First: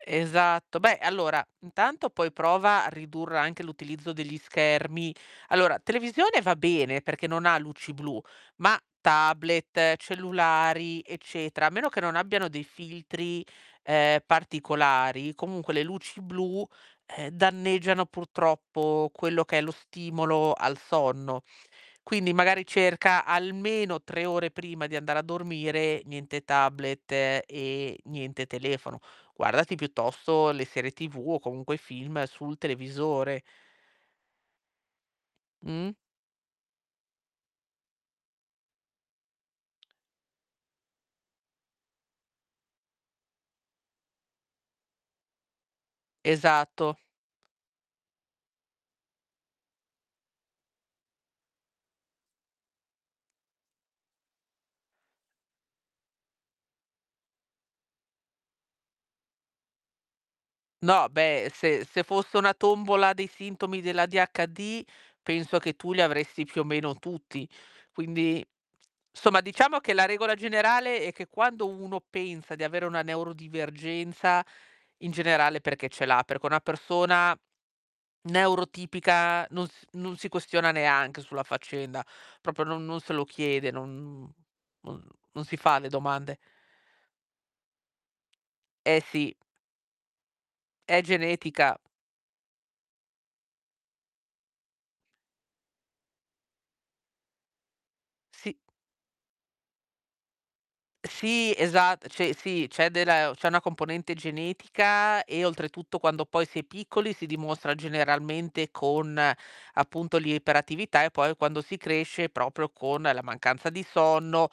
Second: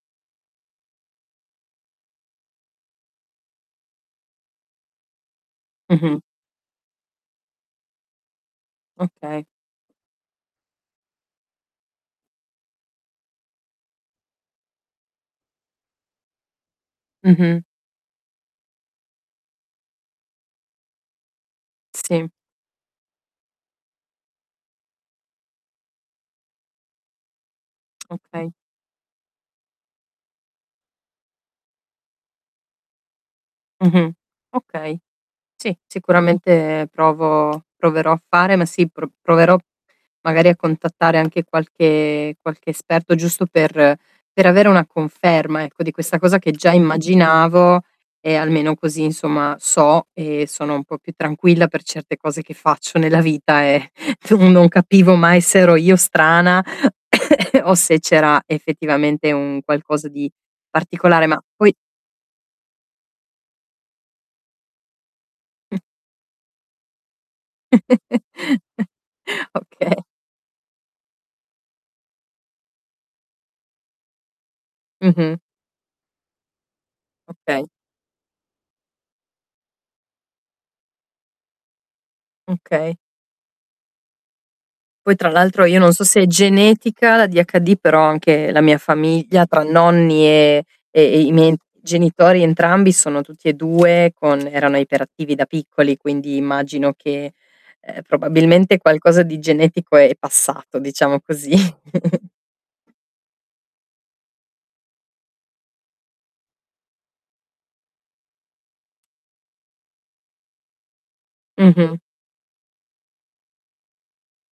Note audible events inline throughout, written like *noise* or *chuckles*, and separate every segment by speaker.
Speaker 1: Esatto, beh allora intanto poi prova a ridurre anche l'utilizzo degli schermi. Allora
Speaker 2: Mh-mh.
Speaker 1: televisione va bene perché non ha luci blu, ma
Speaker 2: Okay.
Speaker 1: tablet, cellulari, eccetera, a meno che non abbiano dei filtri, ehm, particolari, comunque le luci blu, ehm,
Speaker 2: Mh-mh.
Speaker 1: danneggiano purtroppo quello che è lo stimolo al sonno.
Speaker 2: Sì.
Speaker 1: Quindi magari cerca almeno 3 ore prima di andare a dormire niente tablet e niente
Speaker 2: Okay.
Speaker 1: telefono. Guardati piuttosto le serie TV o comunque i film sul televisore.
Speaker 2: Mh-mh. Okay. Sì,
Speaker 1: Mh.
Speaker 2: sicuramente provo proverò a fare ma sì pro proverò magari a contattare anche qualche qualche esperto giusto per per avere una conferma ecco, di questa cosa che già
Speaker 1: Esatto.
Speaker 2: immaginavo e almeno così insomma so e sono un po' più tranquilla per certe cose che faccio nella vita, ehm, tu non capivo mai se ero io strana *coughs* o se c'era effettivamente un qualcosa di
Speaker 1: No
Speaker 2: particolare. Ma
Speaker 1: beh
Speaker 2: poi
Speaker 1: se se fosse una tombola dei sintomi dell'ADHD penso che
Speaker 2: Mh.
Speaker 1: tu li avresti più o meno tutti. Quindi
Speaker 2: *chuckles*
Speaker 1: insomma diciamo che
Speaker 2: Okay.
Speaker 1: la regola generale è che quando uno pensa di avere una neuro-divergenza, in
Speaker 2: Mh-mh.
Speaker 1: generale è perché ce l'ha. Perché una persona
Speaker 2: Okay.
Speaker 1: neuro-tipica non s non si questiona neanche sulla faccenda, proprio non
Speaker 2: Okay.
Speaker 1: non se lo chiede, non non
Speaker 2: Poi tra
Speaker 1: non si
Speaker 2: l'altro io
Speaker 1: fa le
Speaker 2: non so se è
Speaker 1: domande.
Speaker 2: genetica l'ADHD, però anche la mia
Speaker 1: Eh, sì.
Speaker 2: famiglia tra nonni, ehm,
Speaker 1: È
Speaker 2: e e i miei
Speaker 1: genetica.
Speaker 2: genitori entrambi sono tutti e 2 con erano iperattivi da piccoli, quindi immagino che, ehm,
Speaker 1: Sì.
Speaker 2: probabilmente qualcosa di genetico è passato diciamo così.
Speaker 1: Sì, esatt
Speaker 2: *chuckles*
Speaker 1: cioè sì c'è della e o c'è una componente genetica e oltretutto quando poi si è piccoli si dimostra generalmente con appunto l'iperattività e poi quando si
Speaker 2: Mh-mh.
Speaker 1: cresce proprio con la mancanza di sonno,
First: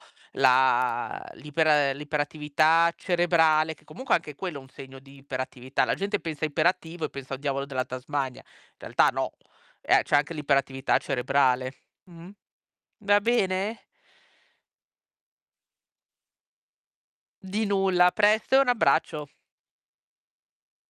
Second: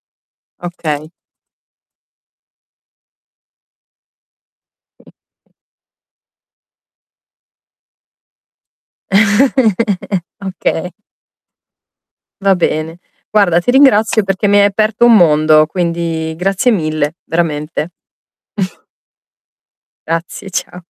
Speaker 2: Okay.
Speaker 1: la l'iper ehm, l'iperattività cerebrale, che comunque anche quello è un segno di iperattività. La gente pensa iperattivo e pensa al diavolo della Tasmania. In realtà no, ehm, c'è
Speaker 2: *chuckles*
Speaker 1: anche
Speaker 2: Okay.
Speaker 1: l'iperattività cerebrale. Mh.
Speaker 2: Va bene.
Speaker 1: Va
Speaker 2: Guarda ti
Speaker 1: bene?
Speaker 2: ringrazio perché mi hai aperto un mondo, quindi grazie mille,
Speaker 1: Di
Speaker 2: veramente.
Speaker 1: nulla, a presto e un
Speaker 2: *chuckles*
Speaker 1: abbraccio.
Speaker 2: Grazie ciao.